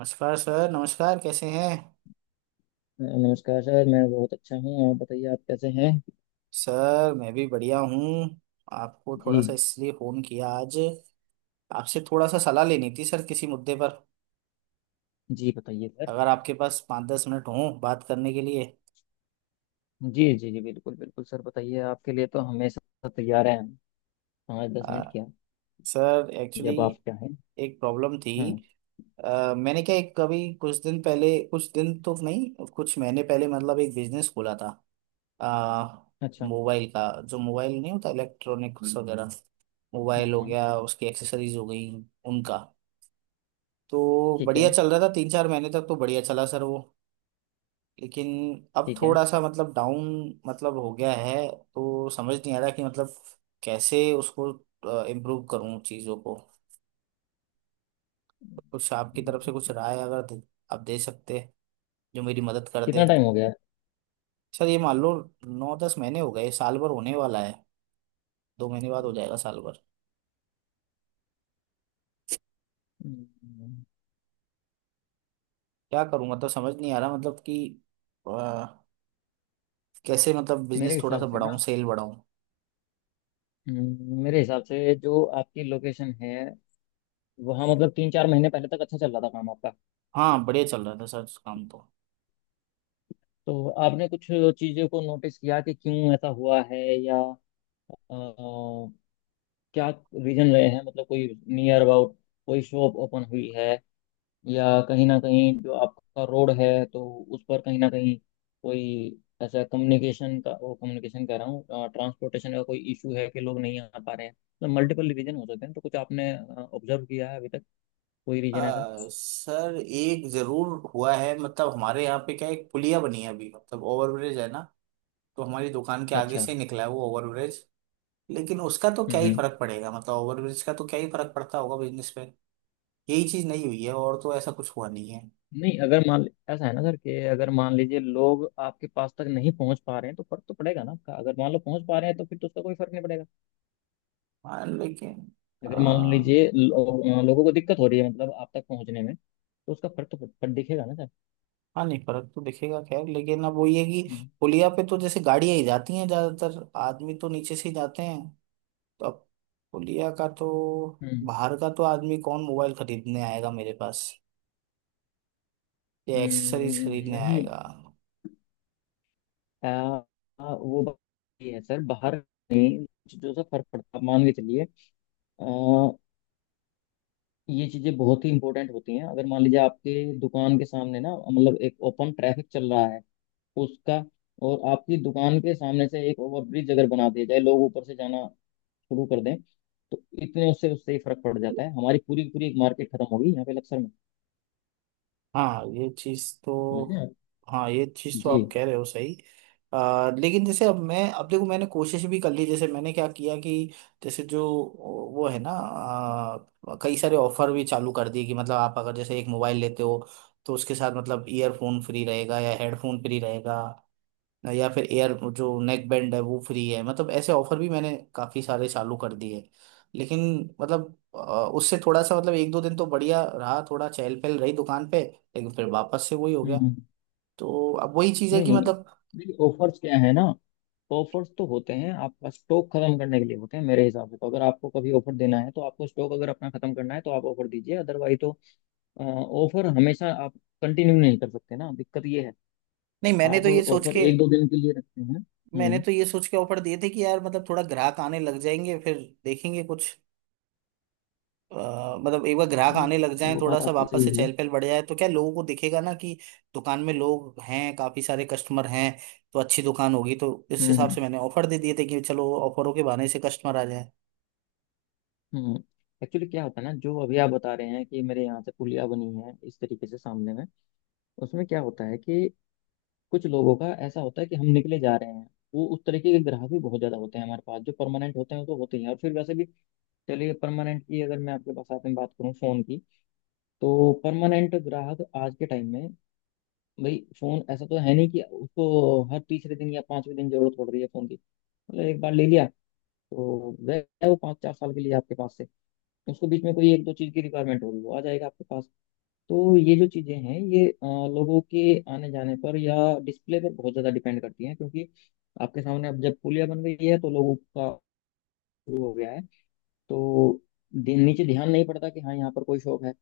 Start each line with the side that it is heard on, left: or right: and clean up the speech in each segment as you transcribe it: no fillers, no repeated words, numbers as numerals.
right: नमस्कार सर। नमस्कार, कैसे हैं।
left: नमस्कार सर, मैं बहुत अच्छा हूँ। आप बताइए, आप कैसे हैं।
right: सर मैं भी बढ़िया हूँ। आपको
left: जी,
right: थोड़ा सा इसलिए फ़ोन किया आज। आपसे थोड़ा सा सलाह लेनी थी सर किसी मुद्दे पर।
left: जी बताइए सर।
right: अगर आपके पास 5-10 मिनट हों बात करने के लिए।
left: जी जी जी बिल्कुल बिल्कुल सर, बताइए। आपके लिए तो हमेशा तैयार हैं हम। पाँच दस
right: आ,
left: मिनट क्या,
right: सर एक्चुअली
left: जब आप चाहें।
right: एक प्रॉब्लम थी।
left: हम्म।
right: मैंने क्या एक कभी कुछ दिन पहले, कुछ दिन तो नहीं कुछ महीने पहले, मतलब एक बिजनेस खोला था। आ,
left: अच्छा।
right: मोबाइल का। जो मोबाइल नहीं होता इलेक्ट्रॉनिक्स वगैरह।
left: हाँ
right: मोबाइल हो
left: हाँ।
right: गया, उसकी एक्सेसरीज हो गई उनका। तो
left: ठीक
right: बढ़िया
left: है।
right: चल रहा था, 3-4 महीने तक तो बढ़िया चला सर वो। लेकिन अब
left: ठीक है।
right: थोड़ा सा मतलब डाउन मतलब हो गया है। तो समझ नहीं आ रहा कि मतलब कैसे उसको इम्प्रूव करूं चीज़ों को। कुछ आपकी तरफ से कुछ राय अगर दे, आप दे सकते हैं, जो मेरी मदद कर दे।
left: कितना टाइम हो गया।
right: सर ये मान लो 9-10 महीने हो गए, साल भर होने वाला है। 2 महीने बाद हो जाएगा साल भर।
left: हम्म,
right: क्या करूं मतलब समझ नहीं आ रहा मतलब कि अ, कैसे मतलब
left: मेरे
right: बिजनेस थोड़ा सा
left: हिसाब से
right: बढ़ाऊं,
left: ना,
right: सेल बढ़ाऊं।
left: मेरे हिसाब से जो आपकी लोकेशन है वहाँ, मतलब 3 4 महीने पहले तक अच्छा चल रहा था काम आपका।
right: हाँ बढ़िया चल रहा था सर काम तो।
left: तो आपने कुछ चीज़ों को नोटिस किया कि क्यों ऐसा हुआ है, या अ, क्या रीजन रहे हैं। मतलब कोई नियर अबाउट कोई शॉप ओपन हुई है, या कहीं ना कहीं जो आपका रोड है तो उस पर कहीं ना कहीं कोई ऐसा कम्युनिकेशन का, वो कम्युनिकेशन कह रहा हूँ ट्रांसपोर्टेशन का, कोई इशू है कि लोग नहीं आ पा रहे हैं। मतलब मल्टीपल रीजन हो सकते हैं। तो कुछ आपने ऑब्जर्व किया है अभी तक कोई रीजन ऐसा।
right: अ, सर एक जरूर हुआ है। मतलब हमारे यहाँ पे क्या है, एक पुलिया बनी है अभी, मतलब ओवरब्रिज है ना। तो हमारी दुकान के आगे
left: अच्छा।
right: से ही निकला है वो ओवरब्रिज। लेकिन उसका तो क्या ही
left: हम्म।
right: फर्क पड़ेगा, मतलब ओवरब्रिज का तो क्या ही फर्क पड़ता होगा बिजनेस पे। यही चीज नहीं हुई है, और तो ऐसा कुछ हुआ नहीं है।
left: नहीं, अगर मान ऐसा है ना सर कि अगर मान लीजिए लोग आपके पास तक नहीं पहुंच पा रहे हैं तो फर्क तो पड़ेगा ना आपका। अगर मान लो पहुंच पा रहे हैं तो फिर तो उसका कोई फर्क नहीं पड़ेगा।
right: हाँ लेकिन
left: अगर मान
right: हाँ
left: लीजिए लोगों को दिक्कत हो रही है मतलब आप तक पहुंचने में, तो उसका फर्क तो फट दिखेगा ना सर।
right: नहीं फर्क तो दिखेगा खैर, लेकिन अब वो ये कि
left: हम्म।
right: पुलिया पे तो जैसे गाड़ियां ही जाती हैं, ज्यादातर आदमी तो नीचे से ही जाते हैं। तो अब तौलिया का तो
left: हम्म।
right: बाहर का तो आदमी कौन मोबाइल खरीदने आएगा मेरे पास, या एक्सेसरीज
left: हम्म।
right: खरीदने
left: नहीं।
right: आएगा।
left: आ, आ, वो बात ये है सर। बाहर नहीं चीजों से फर्क पड़ता है, मान के चलिए। आ, ये चीजें बहुत ही इंपॉर्टेंट होती हैं। अगर मान लीजिए आपके दुकान के सामने ना, मतलब एक ओपन ट्रैफिक चल रहा है उसका, और आपकी दुकान के सामने से एक ओवरब्रिज अगर बना दिया जाए, लोग ऊपर से जाना शुरू कर दें, तो इतने उससे उससे ही फर्क पड़ जाता है। हमारी पूरी की पूरी एक मार्केट खत्म होगी यहाँ पे लक्सर में।
right: हाँ ये चीज तो।
left: समझे आप।
right: हाँ ये चीज तो
left: जी।
right: आप कह रहे हो सही। लेकिन जैसे अब मैं अब देखो मैंने कोशिश भी कर ली। जैसे मैंने क्या किया कि जैसे जो वो है ना कई सारे ऑफर भी चालू कर दिए कि मतलब आप अगर जैसे एक मोबाइल लेते हो तो उसके साथ मतलब ईयरफोन फ्री रहेगा या हेडफोन फ्री रहेगा, या फिर एयर जो नेक बैंड है वो फ्री है। मतलब ऐसे ऑफर भी मैंने काफी सारे चालू कर दिए। लेकिन मतलब उससे थोड़ा सा मतलब 1-2 दिन तो बढ़िया रहा, थोड़ा चहल पहल रही दुकान पे, लेकिन फिर वापस से वही हो
left: हम्म
right: गया।
left: हम्म।
right: तो अब वही चीज़ है
left: नहीं
right: कि
left: नहीं,
right: मतलब
left: देखिए ऑफर्स क्या है ना, ऑफर्स तो होते हैं आपका स्टॉक खत्म करने के लिए होते हैं। मेरे हिसाब से तो अगर आपको कभी ऑफर देना है, तो आपको स्टॉक अगर अपना खत्म करना है तो आप ऑफर दीजिए, अदरवाइज तो ऑफर हमेशा आप कंटिन्यू नहीं कर सकते ना। दिक्कत ये है
right: नहीं मैंने
left: आप
right: तो ये सोच
left: ऑफर
right: के,
left: 1 2 दिन के लिए रखते हैं।
right: मैंने
left: हम्म।
right: तो ये सोच के ऑफर दिए थे कि यार मतलब थोड़ा ग्राहक आने लग जाएंगे फिर देखेंगे कुछ। अ, मतलब एक बार ग्राहक
left: नहीं,
right: आने लग जाए,
left: वो
right: थोड़ा
left: बात
right: सा
left: आपकी
right: वापस
left: सही
right: से
left: है।
right: चहल पहल बढ़ जाए, तो क्या लोगों को दिखेगा ना कि दुकान में लोग हैं, काफी सारे कस्टमर हैं, तो अच्छी दुकान होगी। तो इस
left: हम्म
right: हिसाब
left: हम्म।
right: से मैंने ऑफर दे दिए थे कि चलो ऑफरों के बहाने से कस्टमर आ जाए।
left: हम्म। एक्चुअली क्या होता है ना, जो अभी आप बता रहे हैं कि मेरे यहाँ से पुलिया बनी है इस तरीके से सामने में, उसमें क्या होता है कि कुछ लोगों का ऐसा होता है कि हम निकले जा रहे हैं। वो उस तरीके के ग्राहक भी बहुत ज्यादा होते हैं हमारे पास। जो परमानेंट होते हैं वो तो होते ही हैं, और फिर वैसे भी चलिए, परमानेंट की अगर मैं आपके पास आते में बात करूँ फोन की, तो परमानेंट ग्राहक आज के टाइम में, भाई फोन ऐसा तो है नहीं कि उसको हर तीसरे दिन या पांचवें दिन जरूरत पड़ रही है फोन की। मतलब एक बार ले लिया तो गए वो 5 4 साल के लिए आपके पास। उसको बीच में कोई एक दो चीज की रिक्वायरमेंट होगी वो आ जाएगा आपके पास। तो ये जो चीजें हैं ये लोगों के आने जाने पर या डिस्प्ले पर बहुत ज्यादा डिपेंड करती हैं, क्योंकि आपके सामने अब जब पुलिया बन गई है तो लोगों का शुरू हो गया है, तो नीचे ध्यान नहीं पड़ता कि हाँ यहाँ पर कोई शॉप है।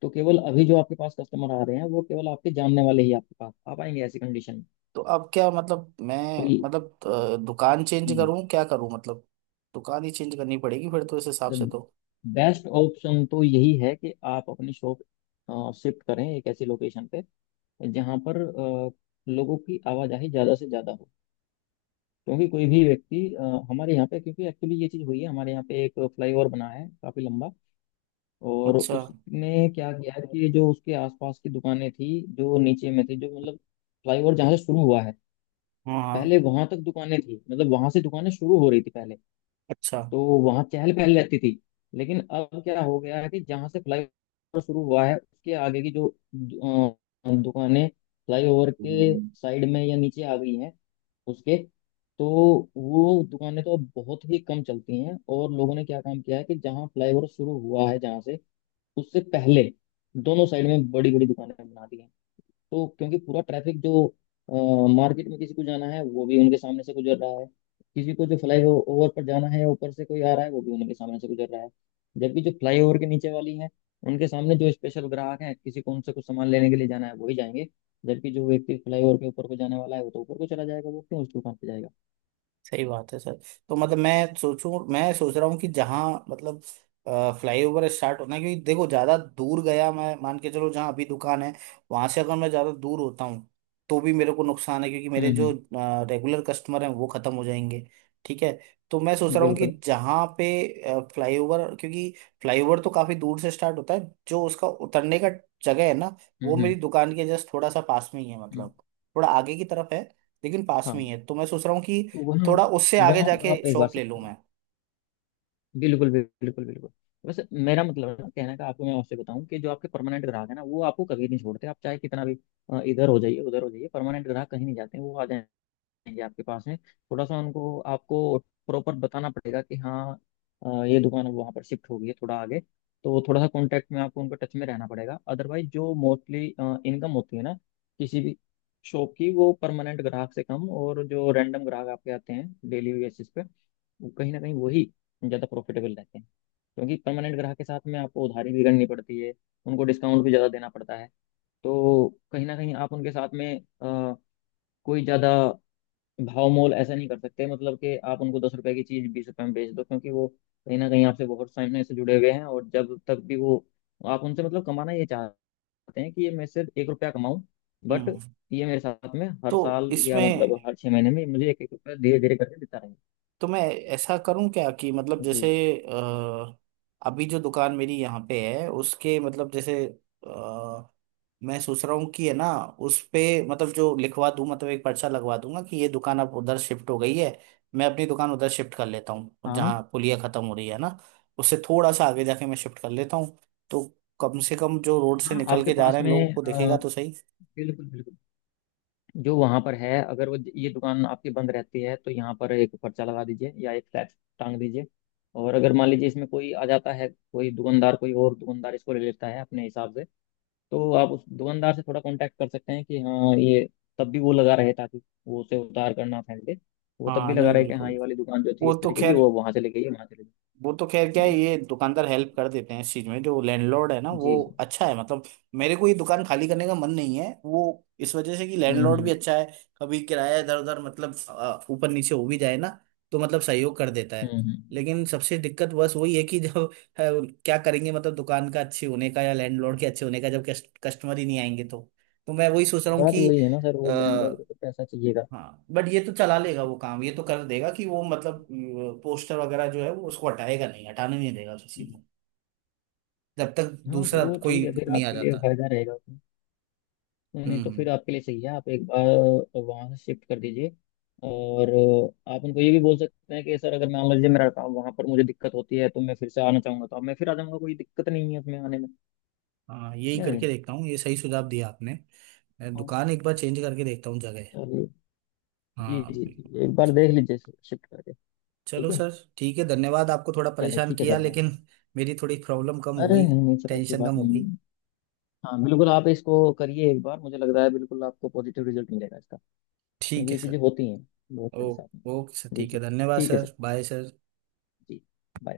left: तो केवल अभी जो आपके पास कस्टमर आ रहे हैं वो केवल आपके जानने वाले ही आपके पास आ पाएंगे ऐसी कंडीशन में।
right: तो अब क्या मतलब मैं
left: कोई
right: मतलब दुकान चेंज करूं, क्या करूं मतलब। दुकान ही चेंज करनी पड़ेगी फिर तो इस हिसाब से तो।
left: बेस्ट ऑप्शन तो best option तो यही है कि आप अपनी शॉप शिफ्ट करें एक ऐसी लोकेशन पे जहाँ पर लोगों की आवाजाही ज़्यादा से ज़्यादा हो। क्योंकि कोई भी व्यक्ति हमारे यहाँ पे, क्योंकि एक्चुअली ये चीज़ हुई है हमारे यहाँ पे एक फ्लाईओवर बना है काफ़ी लंबा, और
right: अच्छा।
left: उसने क्या किया है कि जो उसके आसपास की दुकानें थी जो नीचे में थी, जो मतलब फ्लाईओवर जहाँ से शुरू हुआ है,
right: हाँ हाँ।
left: पहले वहां तक दुकानें थी मतलब वहां से दुकानें शुरू हो रही थी पहले,
right: अच्छा।
left: तो वहां चहल पहल रहती थी। लेकिन अब क्या हो गया है कि जहां से फ्लाईओवर शुरू हुआ है उसके आगे की जो दु- दुकानें फ्लाईओवर के साइड में या नीचे आ गई हैं उसके, तो वो दुकानें तो अब बहुत ही कम चलती हैं। और लोगों ने क्या काम किया है कि जहाँ फ्लाईओवर शुरू हुआ है जहाँ से, उससे पहले दोनों साइड में बड़ी बड़ी दुकानें बना दी हैं। तो क्योंकि पूरा ट्रैफिक जो मार्केट में किसी को जाना है वो भी उनके सामने से गुजर रहा है, किसी को जो फ्लाई ओवर पर जाना है ऊपर से कोई आ रहा है वो भी उनके सामने से गुजर रहा है, जबकि जो फ्लाई ओवर के नीचे वाली है उनके सामने जो स्पेशल ग्राहक है किसी को उनसे कुछ सामान लेने के लिए जाना है वही जाएंगे, जबकि जो व्यक्ति फ्लाई ओवर के ऊपर को जाने वाला है वो तो ऊपर को चला जाएगा। वो क्यों उस दुकान पे जाएगा।
right: सही बात है सर। तो मतलब मैं सोचूं, मैं सोच रहा हूँ कि जहाँ मतलब फ्लाईओवर स्टार्ट होना है, क्योंकि देखो ज्यादा दूर गया मैं मान के चलो, जहाँ अभी दुकान है वहां से अगर मैं ज्यादा दूर होता हूँ तो भी मेरे को नुकसान है, क्योंकि मेरे जो
left: हम्म।
right: रेगुलर कस्टमर हैं वो खत्म हो जाएंगे। ठीक है। तो मैं सोच रहा हूँ कि
left: बिल्कुल।
right: जहाँ पे फ्लाईओवर, क्योंकि फ्लाईओवर तो काफी दूर से स्टार्ट होता है, जो उसका उतरने का जगह है ना,
left: हम्म।
right: वो मेरी
left: हम्म।
right: दुकान के जस्ट थोड़ा सा पास में ही है।
left: हम्म।
right: मतलब थोड़ा आगे की तरफ है, लेकिन पास
left: हाँ,
right: में ही है। तो मैं सोच रहा हूँ कि
left: तो वहाँ
right: थोड़ा उससे आगे
left: वहाँ
right: जाके
left: आप एक बार
right: शॉप
left: से,
right: ले लूँ मैं।
left: बिल्कुल बिल्कुल बिल्कुल। बस मेरा मतलब है ना कहने का, आपको मैं आपसे बताऊं कि जो आपके परमानेंट ग्राहक है ना वो आपको कभी नहीं छोड़ते। आप चाहे कितना भी इधर हो जाइए उधर हो जाइए, परमानेंट ग्राहक कहीं नहीं जाते हैं, वो आ जाएंगे आपके पास में। थोड़ा सा उनको आपको प्रॉपर बताना पड़ेगा कि हाँ ये दुकान अब वहाँ पर शिफ्ट हो गई है थोड़ा आगे। तो थोड़ा सा कॉन्टेक्ट में आपको उनका टच में रहना पड़ेगा, अदरवाइज जो मोस्टली इनकम होती है ना किसी भी शॉप की वो परमानेंट ग्राहक से कम, और जो रैंडम ग्राहक आपके आते हैं डेली बेसिस पे, वो कहीं ना कहीं वही ज़्यादा प्रॉफिटेबल रहते हैं। क्योंकि परमानेंट ग्राहक के साथ में आपको उधारी भी करनी पड़ती है, उनको डिस्काउंट भी ज़्यादा देना पड़ता है। तो कहीं ना कहीं आप उनके साथ में कोई ज़्यादा भाव मोल ऐसा नहीं कर सकते, मतलब कि आप उनको 10 रुपए की चीज़ 20 रुपए में बेच दो, क्योंकि वो कहीं ना कहीं आपसे बहुत समय से जुड़े हुए हैं। और जब तक भी वो, आप उनसे मतलब कमाना ये चाहते हैं कि ये मैं सिर्फ 1 रुपया कमाऊं, बट
right: हम्म,
left: ये मेरे साथ में हर
right: तो
left: साल या मतलब
right: इसमें
left: हर 6 महीने में मुझे एक एक रुपया धीरे धीरे करके देता रहे।
right: तो मैं ऐसा करूँ क्या कि मतलब
left: जी।
right: जैसे अ, अभी जो दुकान मेरी यहाँ पे है उसके मतलब जैसे अ, मैं सोच रहा हूँ कि है ना उस पे मतलब जो लिखवा दूँ, मतलब एक पर्चा लगवा दूंगा कि ये दुकान अब उधर शिफ्ट हो गई है। मैं अपनी दुकान उधर शिफ्ट कर लेता हूँ
left: हाँ
right: जहाँ पुलिया खत्म हो रही है ना, उससे थोड़ा सा आगे जाके मैं शिफ्ट कर लेता हूँ। तो कम से कम जो रोड से
left: हाँ,
right: निकल
left: आपके
right: के जा
left: पास
right: रहे हैं,
left: में
right: लोगों को दिखेगा तो सही।
left: बिल्कुल बिल्कुल। जो वहाँ पर है, अगर वो ये दुकान आपकी बंद रहती है तो यहाँ पर एक पर्चा लगा दीजिए या एक फ्लैग टांग दीजिए। और अगर मान लीजिए इसमें कोई आ जाता है कोई दुकानदार, कोई और दुकानदार इसको ले लेता है अपने हिसाब से, तो आप उस दुकानदार से थोड़ा कांटेक्ट कर सकते हैं कि हाँ ये तब भी वो लगा रहे, ताकि वो उसे उतार कर ना फेंक दे। वो तब भी
right: हाँ
left: लगा
right: नहीं
left: रहे कि हाँ
right: बिल्कुल।
left: ये वाली दुकान जो थी
right: वो
left: इस
right: तो
left: तरीके की
right: खैर,
left: वो वहाँ से ले गई है, वहाँ से ले गई।
right: वो तो खैर क्या है,
left: बस।
right: ये दुकानदार हेल्प कर देते हैं इस चीज में, जो लैंडलॉर्ड है ना वो
left: जी जी।
right: अच्छा है। मतलब मेरे को ये दुकान खाली करने का मन नहीं है वो, इस वजह से कि लैंडलॉर्ड भी
left: हम्म।
right: अच्छा है। कभी किराया इधर उधर मतलब ऊपर नीचे हो भी जाए ना, तो मतलब सहयोग कर देता है।
left: हम्म हम्म।
right: लेकिन सबसे दिक्कत बस वही है कि जब क्या करेंगे मतलब दुकान का अच्छे होने का या लैंडलॉर्ड के अच्छे होने का, जब कस्ट, कस्टमर ही नहीं आएंगे तो। तो मैं वही सोच रहा हूँ
left: बात
right: कि
left: वही है ना सर, वो लैंडलॉर्ड को तो पैसा चाहिएगा।
right: हाँ, बट ये तो चला लेगा वो काम, ये तो कर देगा कि वो मतलब पोस्टर वगैरह जो है वो उसको हटाएगा नहीं, हटाने नहीं देगा किसी को जब तक
left: हाँ, तो
right: दूसरा
left: वो
right: कोई
left: ठीक है फिर
right: नहीं आ
left: आपके लिए
right: जाता।
left: फायदा रहेगा उसमें। नहीं
right: हम्म,
left: नहीं, तो फिर आपके लिए सही है, आप एक बार वहाँ से शिफ्ट कर दीजिए। और आप उनको ये भी बोल सकते हैं कि सर अगर मान लीजिए मेरा काम वहाँ पर मुझे दिक्कत होती है तो मैं फिर से आना चाहूंगा, तो अब मैं फिर आ जाऊंगा, कोई दिक्कत नहीं है उसमें आने में,
right: हाँ यही
left: या
right: करके
left: नहीं।
right: देखता हूँ, ये सही सुझाव दिया आपने। मैं
left: हाँ,
right: दुकान एक बार चेंज करके देखता हूँ जगह।
left: चलिए। जी
right: हाँ
left: जी
right: बिल्कुल
left: जी, एक बार
right: बिल्कुल।
left: देख लीजिए शिफ्ट करके।
right: चलो
left: ठीक है।
right: सर ठीक है, धन्यवाद। आपको थोड़ा
left: चलिए,
right: परेशान
left: ठीक है
right: किया
left: सर। हाँ,
right: लेकिन मेरी थोड़ी प्रॉब्लम कम हो
left: अरे
right: गई,
left: नहीं नहीं सर, ऐसी
right: टेंशन कम
left: बात
right: हो
left: नहीं
right: गई।
left: है। हाँ बिल्कुल, आप इसको करिए एक बार, मुझे लग रहा है बिल्कुल आपको पॉजिटिव रिजल्ट मिलेगा इसका।
right: ठीक
left: क्योंकि
right: है
left: ये
right: सर।
left: चीज़ें होती हैं बहुत
right: ओ,
left: सारे साथ में।
right: ओके सर
left: जी
right: ठीक
left: जी।
right: है, धन्यवाद
left: ठीक है sir.
right: Sir, bye sir.
left: Ji. Bye.